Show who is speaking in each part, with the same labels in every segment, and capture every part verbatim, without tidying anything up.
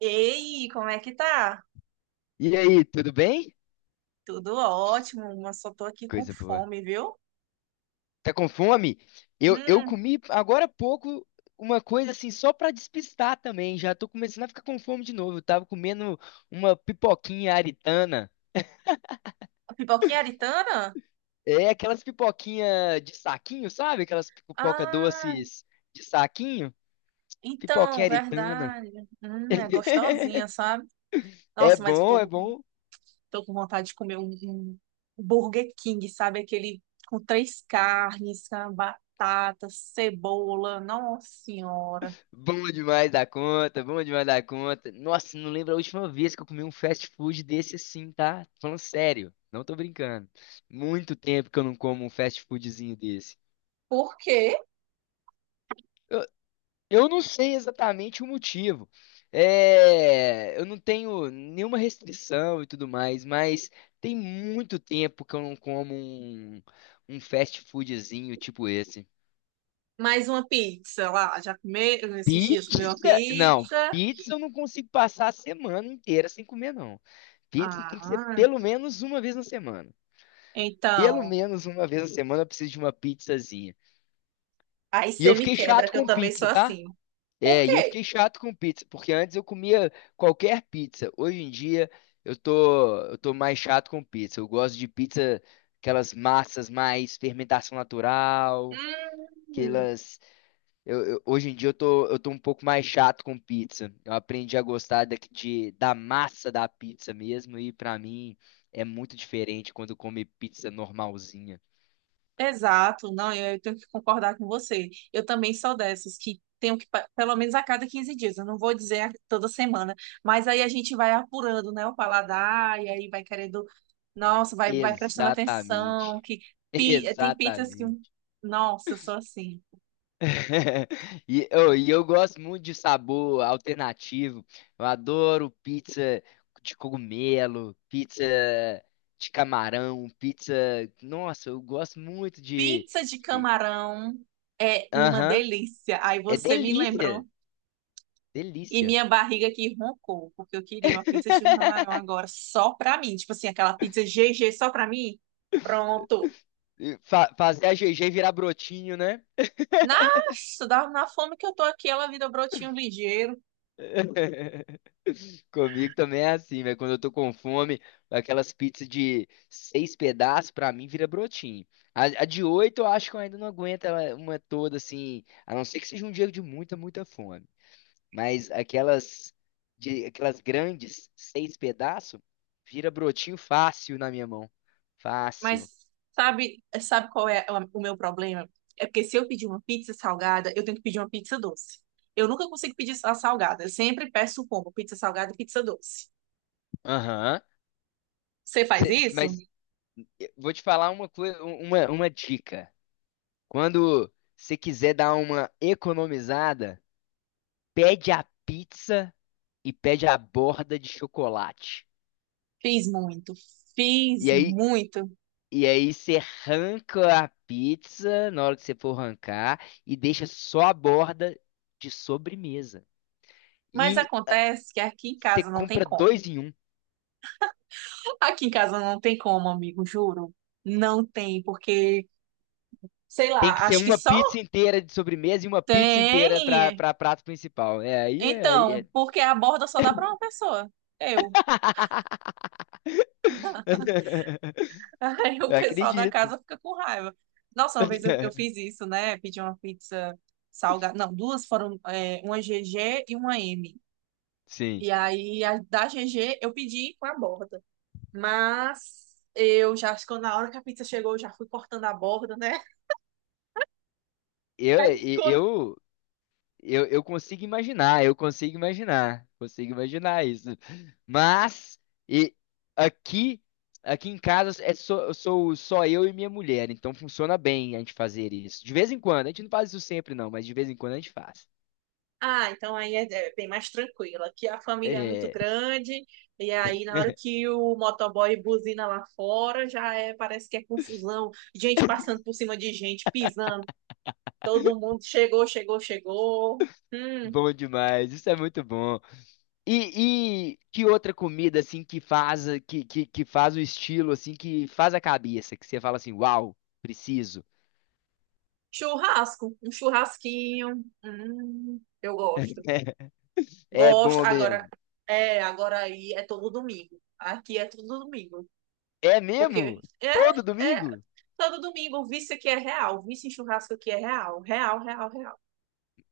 Speaker 1: Ei, como é que tá?
Speaker 2: E aí, tudo bem?
Speaker 1: Tudo ótimo, mas só tô aqui com
Speaker 2: Coisa boa.
Speaker 1: fome, viu?
Speaker 2: Tá com fome? Eu, eu
Speaker 1: Hum,
Speaker 2: comi agora há pouco uma coisa assim, só pra despistar também. Já tô começando a ficar com fome de novo. Eu tava comendo uma pipoquinha aritana.
Speaker 1: a pipoquinha aritana?
Speaker 2: É aquelas pipoquinha de saquinho, sabe? Aquelas pipoca
Speaker 1: Ah,
Speaker 2: doces de saquinho.
Speaker 1: então,
Speaker 2: Pipoquinha aritana.
Speaker 1: verdade. Hum, é gostosinha, sabe?
Speaker 2: É
Speaker 1: Nossa, mas eu
Speaker 2: bom,
Speaker 1: tô,
Speaker 2: é bom.
Speaker 1: tô com vontade de comer um, um Burger King, sabe? Aquele com três carnes, com batata, cebola. Nossa Senhora.
Speaker 2: Bom demais da conta, bom demais da conta. Nossa, não lembro a última vez que eu comi um fast food desse assim, tá? Tô falando sério, não tô brincando. Muito tempo que eu não como um fast foodzinho desse.
Speaker 1: Por quê?
Speaker 2: Eu, eu não sei exatamente o motivo. É, eu não tenho nenhuma restrição e tudo mais, mas tem muito tempo que eu não como um, um fast foodzinho tipo esse.
Speaker 1: Mais uma pizza lá. Já comeu esses dias comeu uma
Speaker 2: Pizza? Não,
Speaker 1: pizza?
Speaker 2: pizza eu não consigo passar a semana inteira sem comer, não. Pizza tem que ser
Speaker 1: Ah,
Speaker 2: pelo menos uma vez na semana. Pelo
Speaker 1: então.
Speaker 2: menos uma vez na semana eu preciso de uma pizzazinha.
Speaker 1: Aí
Speaker 2: E
Speaker 1: você
Speaker 2: eu
Speaker 1: me
Speaker 2: fiquei
Speaker 1: quebra,
Speaker 2: chato
Speaker 1: que eu
Speaker 2: com
Speaker 1: também sou
Speaker 2: pizza, tá?
Speaker 1: assim. Por
Speaker 2: É, e eu
Speaker 1: quê?
Speaker 2: fiquei chato com pizza, porque antes eu comia qualquer pizza. Hoje em dia eu tô, eu tô mais chato com pizza. Eu gosto de pizza, aquelas massas mais fermentação natural,
Speaker 1: Hum,
Speaker 2: aquelas Eu, eu- hoje em dia eu tô, eu tô um pouco mais chato com pizza. Eu aprendi a gostar da, de, da massa da pizza mesmo, e pra mim é muito diferente quando come pizza normalzinha.
Speaker 1: exato, não, eu, eu tenho que concordar com você. Eu também sou dessas que tenho que, pa- pelo menos a cada quinze dias, eu não vou dizer a- toda semana, mas aí a gente vai apurando, né, o paladar, e aí vai querendo, nossa, vai, vai prestando atenção,
Speaker 2: Exatamente.
Speaker 1: que pi- eh, tem pizzas que,
Speaker 2: Exatamente.
Speaker 1: nossa, eu sou assim.
Speaker 2: E, eu e eu gosto muito de sabor alternativo. Eu adoro pizza de cogumelo, pizza de camarão, pizza. Nossa, eu gosto muito de.
Speaker 1: Pizza de
Speaker 2: de-
Speaker 1: camarão é uma
Speaker 2: Aham.
Speaker 1: delícia. Aí
Speaker 2: É
Speaker 1: você me
Speaker 2: delícia.
Speaker 1: lembrou. E
Speaker 2: Delícia.
Speaker 1: minha barriga aqui roncou, porque eu queria uma pizza de um camarão agora só pra mim. Tipo assim, aquela pizza G G só pra mim. Pronto.
Speaker 2: fa- fazer a G G virar brotinho, né?
Speaker 1: Nossa, dá- na fome que eu tô aqui, ela vira brotinho ligeiro.
Speaker 2: Comigo também é assim, velho. Quando eu tô com fome, aquelas pizzas de seis pedaços, pra mim, vira brotinho. A, a de oito, eu acho que eu ainda não aguento ela- uma toda, assim. A não ser que seja um dia de muita, muita fome. Mas aquelas, de, aquelas grandes, seis pedaços, vira brotinho fácil na minha mão. Fácil.
Speaker 1: Mas sabe, sabe qual é a- o meu problema? É porque se eu pedir uma pizza salgada, eu tenho que pedir uma pizza doce. Eu nunca consigo pedir só a salgada. Eu sempre peço o combo, pizza salgada e pizza doce.
Speaker 2: Aham.
Speaker 1: Você faz
Speaker 2: Cê- mas
Speaker 1: isso?
Speaker 2: Vou te falar uma coisa, uma, uma dica. Quando você quiser dar uma economizada, pede a pizza e pede a borda de chocolate.
Speaker 1: Fiz muito. Fiz
Speaker 2: E aí,
Speaker 1: muito.
Speaker 2: e aí você arranca a pizza na hora que você for arrancar e deixa só a borda de sobremesa.
Speaker 1: Mas
Speaker 2: E
Speaker 1: acontece que aqui em
Speaker 2: você
Speaker 1: casa não tem
Speaker 2: compra
Speaker 1: como.
Speaker 2: dois em um.
Speaker 1: Aqui em casa não tem como, amigo, juro. Não tem, porque, sei
Speaker 2: Tem que
Speaker 1: lá,
Speaker 2: ser
Speaker 1: acho que
Speaker 2: uma
Speaker 1: só
Speaker 2: pizza inteira de sobremesa e uma pizza inteira para
Speaker 1: tem.
Speaker 2: para prato principal. É aí, aí.
Speaker 1: Então,
Speaker 2: é-
Speaker 1: porque a borda só dá para uma pessoa. Eu. Aí o
Speaker 2: Eu
Speaker 1: pessoal da
Speaker 2: acredito.
Speaker 1: casa fica com raiva. Nossa, uma vez eu, eu fiz isso, né? Pedi uma pizza salgada. Não, duas foram, é, uma G G e uma M.
Speaker 2: Sim.
Speaker 1: E aí, a da G G eu pedi com a borda. Mas eu já, acho que na hora que a pizza chegou, eu já fui cortando a borda, né?
Speaker 2: Eu,
Speaker 1: Aí
Speaker 2: e-
Speaker 1: ficou.
Speaker 2: eu, eu, eu consigo imaginar, eu consigo imaginar, consigo imaginar isso. Mas e aqui, aqui em casa é só, sou só eu e minha mulher, então funciona bem a gente fazer isso. De vez em quando, a gente não faz isso sempre não, mas de vez em quando a gente faz.
Speaker 1: Ah, então aí é é bem mais tranquilo. Aqui a família é muito
Speaker 2: É,
Speaker 1: grande, e aí na hora que o motoboy buzina lá fora, já é, parece que é confusão, gente passando por cima de gente, pisando, todo mundo chegou, chegou, chegou. Hum,
Speaker 2: bom demais, isso é muito bom. E, e que outra comida assim que faz que, que, que faz o estilo assim que faz a cabeça, que você fala assim, uau, preciso.
Speaker 1: churrasco, um churrasquinho. Hum, eu gosto.
Speaker 2: É
Speaker 1: Gosto.
Speaker 2: bom
Speaker 1: Agora,
Speaker 2: mesmo.
Speaker 1: é, agora aí é todo domingo. Aqui é todo domingo.
Speaker 2: É
Speaker 1: Porque
Speaker 2: mesmo?
Speaker 1: é,
Speaker 2: Todo
Speaker 1: é
Speaker 2: domingo?
Speaker 1: todo domingo, o vício aqui é real, o vício em churrasco aqui é real, real, real, real.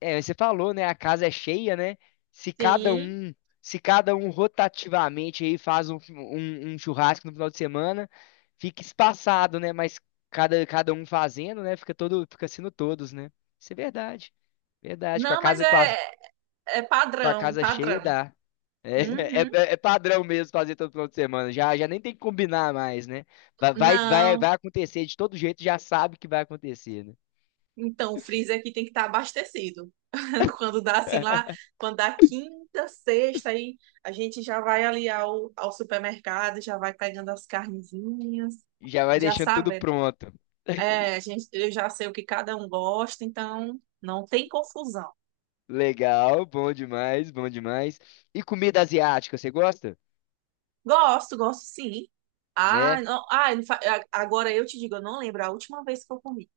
Speaker 2: É, você falou, né? A casa é cheia, né? Se cada
Speaker 1: Sim.
Speaker 2: um, se cada um rotativamente aí faz um, um- um churrasco no final de semana, fica espaçado, né? Mas cada, cada um fazendo, né? Fica todo, fica sendo todos, né? Isso é verdade. Verdade. Com a
Speaker 1: Não, mas
Speaker 2: casa, com a,
Speaker 1: é, é
Speaker 2: com a
Speaker 1: padrão,
Speaker 2: casa cheia
Speaker 1: padrão.
Speaker 2: dá. É,
Speaker 1: Uhum.
Speaker 2: é, é padrão mesmo fazer todo final de semana. Já, já nem tem que combinar mais, né? Vai, vai, vai
Speaker 1: Não.
Speaker 2: vai acontecer de todo jeito, já sabe que vai acontecer, né?
Speaker 1: Então, o freezer aqui tem que estar abastecido. Quando dá assim lá, quando dá quinta, sexta, aí a gente já vai ali ao, ao supermercado, já vai pegando as carnezinhas,
Speaker 2: Já vai
Speaker 1: já
Speaker 2: deixando tudo
Speaker 1: sabe.
Speaker 2: pronto.
Speaker 1: É, a gente, eu já sei o que cada um gosta, então não tem confusão.
Speaker 2: Legal, bom demais, bom demais. E comida asiática, você gosta?
Speaker 1: Gosto, gosto sim. Ah,
Speaker 2: É?
Speaker 1: não, ah, não fa- a- agora eu te digo, eu não lembro a última vez que eu comi.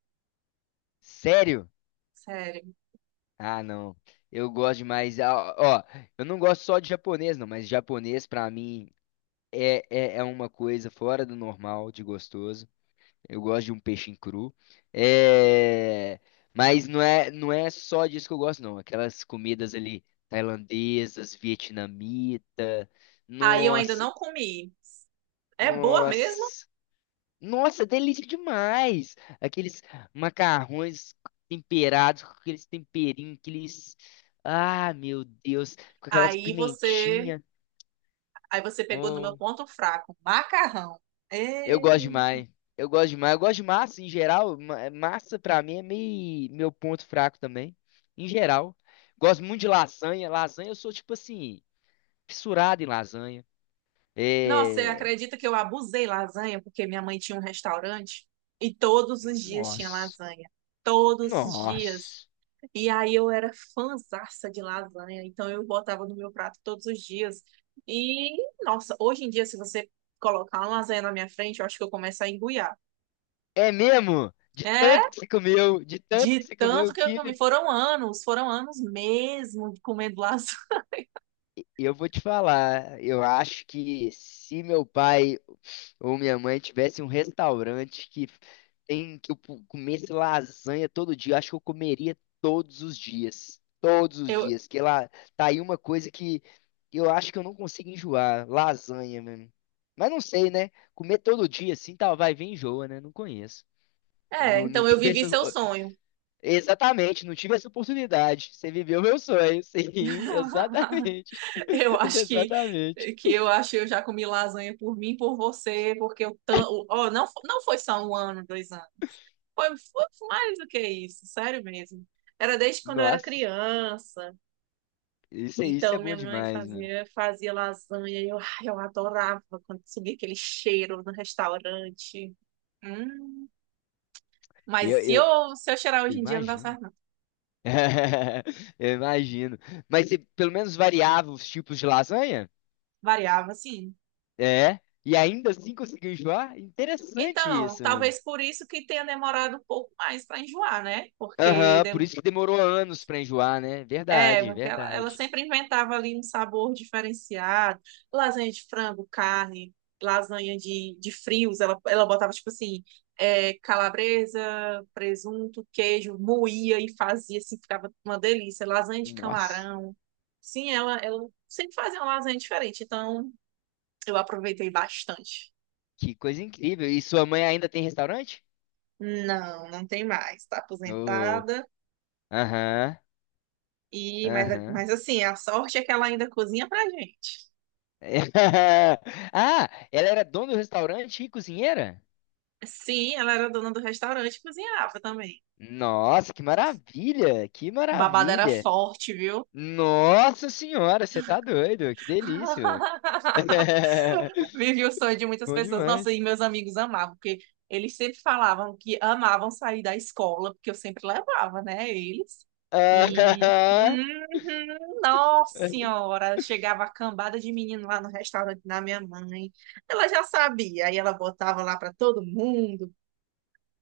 Speaker 2: Sério?
Speaker 1: Sério.
Speaker 2: Ah, não. Eu gosto demais. Ah, ó, eu não gosto só de japonês, não, mas japonês pra mim é, é, é uma coisa fora do normal, de gostoso. Eu gosto de um peixinho cru. É... Mas não é, não é só disso que eu gosto, não. Aquelas comidas ali tailandesas, vietnamita.
Speaker 1: Aí eu ainda
Speaker 2: Nossa,
Speaker 1: não comi. É boa mesmo?
Speaker 2: nossa. Nossa, delícia demais! Aqueles macarrões temperados com aqueles temperinhos, aqueles. Ah, meu Deus! Com aquelas
Speaker 1: Aí você,
Speaker 2: pimentinhas.
Speaker 1: aí você pegou no meu
Speaker 2: Hum,
Speaker 1: ponto fraco, macarrão.
Speaker 2: eu
Speaker 1: É...
Speaker 2: gosto demais. Eu gosto demais. Eu gosto de massa em geral. ma- Massa pra mim é meio meu ponto fraco também. Em geral. Gosto muito de lasanha. Lasanha, eu sou tipo assim, fissurado em lasanha.
Speaker 1: Nossa, você
Speaker 2: É.
Speaker 1: acredita que eu abusei lasanha porque minha mãe tinha um restaurante e todos os dias tinha
Speaker 2: Nossa.
Speaker 1: lasanha. Todos os dias.
Speaker 2: Nossa.
Speaker 1: E aí eu era fãzaça de lasanha, então eu botava no meu prato todos os dias. E, nossa, hoje em dia, se você colocar uma lasanha na minha frente, eu acho que eu começo a engoiar.
Speaker 2: É mesmo? De tanto
Speaker 1: É,
Speaker 2: que você comeu, de tanto que
Speaker 1: de
Speaker 2: você
Speaker 1: tanto
Speaker 2: comeu
Speaker 1: que eu
Speaker 2: que
Speaker 1: comi. Foram anos, foram anos mesmo comendo lasanha.
Speaker 2: eu vou te falar, eu acho que se meu pai ou minha mãe tivesse um restaurante que tem que eu pu- comesse lasanha todo dia, eu acho que eu comeria todos os dias, todos os
Speaker 1: Eu,
Speaker 2: dias, que lá tá aí uma coisa que eu acho que eu não consigo enjoar, lasanha, mano. Mas não sei, né? Comer todo dia assim, tá, vai vir enjoa, né? Não conheço.
Speaker 1: é,
Speaker 2: Não, não
Speaker 1: então eu
Speaker 2: tive
Speaker 1: vivi
Speaker 2: essa,
Speaker 1: seu sonho.
Speaker 2: exatamente, não tive essa oportunidade. Você viveu meu sonho. Sim, exatamente.
Speaker 1: Eu acho que
Speaker 2: Exatamente.
Speaker 1: que eu acho que eu já comi lasanha por mim, por você, porque eu tan- oh, não fo- não foi só um ano, dois anos. Foi, foi mais do que isso, sério mesmo. Era desde quando eu era
Speaker 2: Nossa,
Speaker 1: criança.
Speaker 2: isso, é- isso é
Speaker 1: Então
Speaker 2: bom
Speaker 1: minha mãe
Speaker 2: demais, mano.
Speaker 1: fazia fazia lasanha e eu, ai, eu adorava quando subia aquele cheiro no restaurante. Hum.
Speaker 2: Eu,
Speaker 1: Mas se
Speaker 2: eu,
Speaker 1: eu se eu cheirar
Speaker 2: eu
Speaker 1: hoje em dia não dá
Speaker 2: imagino.
Speaker 1: certo, não.
Speaker 2: Eu imagino. Mas você pelo menos variava os tipos de lasanha?
Speaker 1: Variava, sim.
Speaker 2: É. E ainda assim conseguiu enjoar? Interessante
Speaker 1: Então,
Speaker 2: isso, mano.
Speaker 1: talvez por isso que tenha demorado um pouco mais para enjoar, né? Porque
Speaker 2: Aham, por
Speaker 1: de-
Speaker 2: isso que demorou anos pra enjoar, né?
Speaker 1: é,
Speaker 2: Verdade,
Speaker 1: porque ela, ela
Speaker 2: verdade.
Speaker 1: sempre inventava ali um sabor diferenciado, lasanha de frango, carne, lasanha de, de frios, ela, ela botava tipo assim, é, calabresa, presunto, queijo, moía e fazia assim, ficava uma delícia, lasanha de
Speaker 2: Nossa,
Speaker 1: camarão. Sim, ela, ela sempre fazia uma lasanha diferente, então eu aproveitei bastante.
Speaker 2: que coisa incrível. E sua mãe ainda tem restaurante?
Speaker 1: Não, não tem mais, tá
Speaker 2: Oh,
Speaker 1: aposentada.
Speaker 2: aham.
Speaker 1: E, mas,
Speaker 2: Aham.
Speaker 1: mas assim, a sorte é que ela ainda cozinha pra gente.
Speaker 2: Ah, ela era dona do restaurante e cozinheira?
Speaker 1: Sim, ela era dona do restaurante e cozinhava também.
Speaker 2: Nossa, que maravilha! Que
Speaker 1: Babada era
Speaker 2: maravilha!
Speaker 1: forte, viu?
Speaker 2: Nossa senhora, você tá doido? Que delícia, velho!
Speaker 1: Vivi o sonho de muitas
Speaker 2: Bom
Speaker 1: pessoas. Nossa, e
Speaker 2: demais.
Speaker 1: meus amigos amavam, porque eles sempre falavam que amavam sair da escola, porque eu sempre levava, né, eles. E,
Speaker 2: Aham.
Speaker 1: uhum, nossa senhora, chegava a cambada de menino lá no restaurante da minha mãe. Ela já sabia, aí ela botava lá para todo mundo.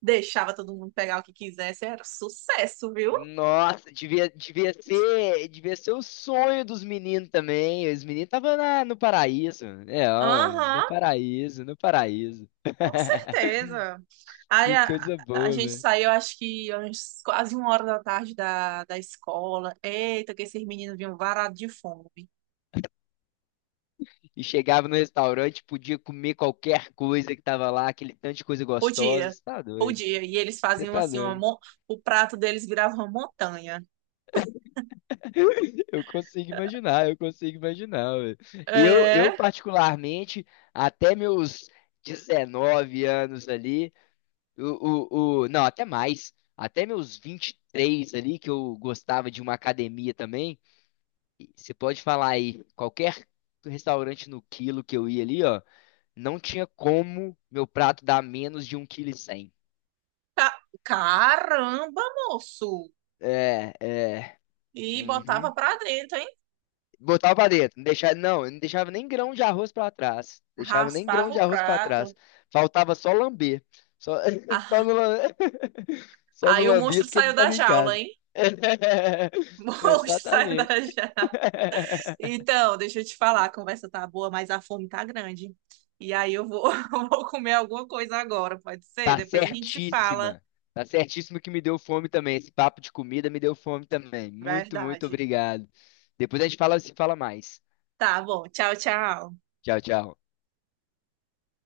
Speaker 1: Deixava todo mundo pegar o que quisesse, era sucesso, viu?
Speaker 2: Nossa, devia, devia ser, devia ser o sonho dos meninos também. Os meninos estavam no paraíso. É, ó, é, no
Speaker 1: Aham,
Speaker 2: paraíso, no paraíso.
Speaker 1: com certeza. Aí
Speaker 2: Que
Speaker 1: a,
Speaker 2: coisa
Speaker 1: a gente
Speaker 2: boa.
Speaker 1: saiu, acho que umas- quase uma hora da tarde da, da escola. Eita, que esses meninos vinham varados de fome.
Speaker 2: E chegava no restaurante, podia comer qualquer coisa que tava lá, aquele tanto de coisa gostosa.
Speaker 1: Podia,
Speaker 2: Você tá doido?
Speaker 1: podia. E eles
Speaker 2: Você
Speaker 1: faziam
Speaker 2: tá
Speaker 1: assim, uma,
Speaker 2: doido?
Speaker 1: mon- o prato deles virava uma montanha.
Speaker 2: Eu consigo imaginar, eu consigo imaginar, velho. Eu, eu
Speaker 1: É,
Speaker 2: particularmente, até meus dezenove anos ali, o, o, o, não, até mais, até meus vinte e três ali, que eu gostava de uma academia também, e você pode falar aí, qualquer restaurante no quilo que eu ia ali, ó, não tinha como meu prato dar menos de um 1,1 kg.
Speaker 1: caramba, moço!
Speaker 2: É, é.
Speaker 1: E botava
Speaker 2: Uhum.
Speaker 1: pra dentro, hein?
Speaker 2: Botava pra dentro, não deixava, não, não deixava nem grão de arroz pra trás. Deixava nem grão
Speaker 1: Raspava
Speaker 2: de
Speaker 1: o
Speaker 2: arroz pra trás.
Speaker 1: prato.
Speaker 2: Faltava só lamber. Só, só
Speaker 1: Ah,
Speaker 2: no, lam- só no
Speaker 1: aí o
Speaker 2: lambia
Speaker 1: monstro
Speaker 2: porque
Speaker 1: saiu
Speaker 2: não
Speaker 1: da
Speaker 2: tava em
Speaker 1: jaula,
Speaker 2: casa.
Speaker 1: hein? Bom, sai da
Speaker 2: Exatamente.
Speaker 1: janela. Então, deixa eu te falar, a conversa tá boa, mas a fome tá grande. E aí eu vou, eu vou comer alguma coisa agora, pode ser?
Speaker 2: Tá
Speaker 1: Depois a gente se fala.
Speaker 2: certíssima. Tá certíssimo que me deu fome também. Esse papo de comida me deu fome também. Muito, muito
Speaker 1: Verdade.
Speaker 2: obrigado. Depois a gente fala, se fala mais.
Speaker 1: Tá bom, tchau, tchau.
Speaker 2: Tchau, tchau.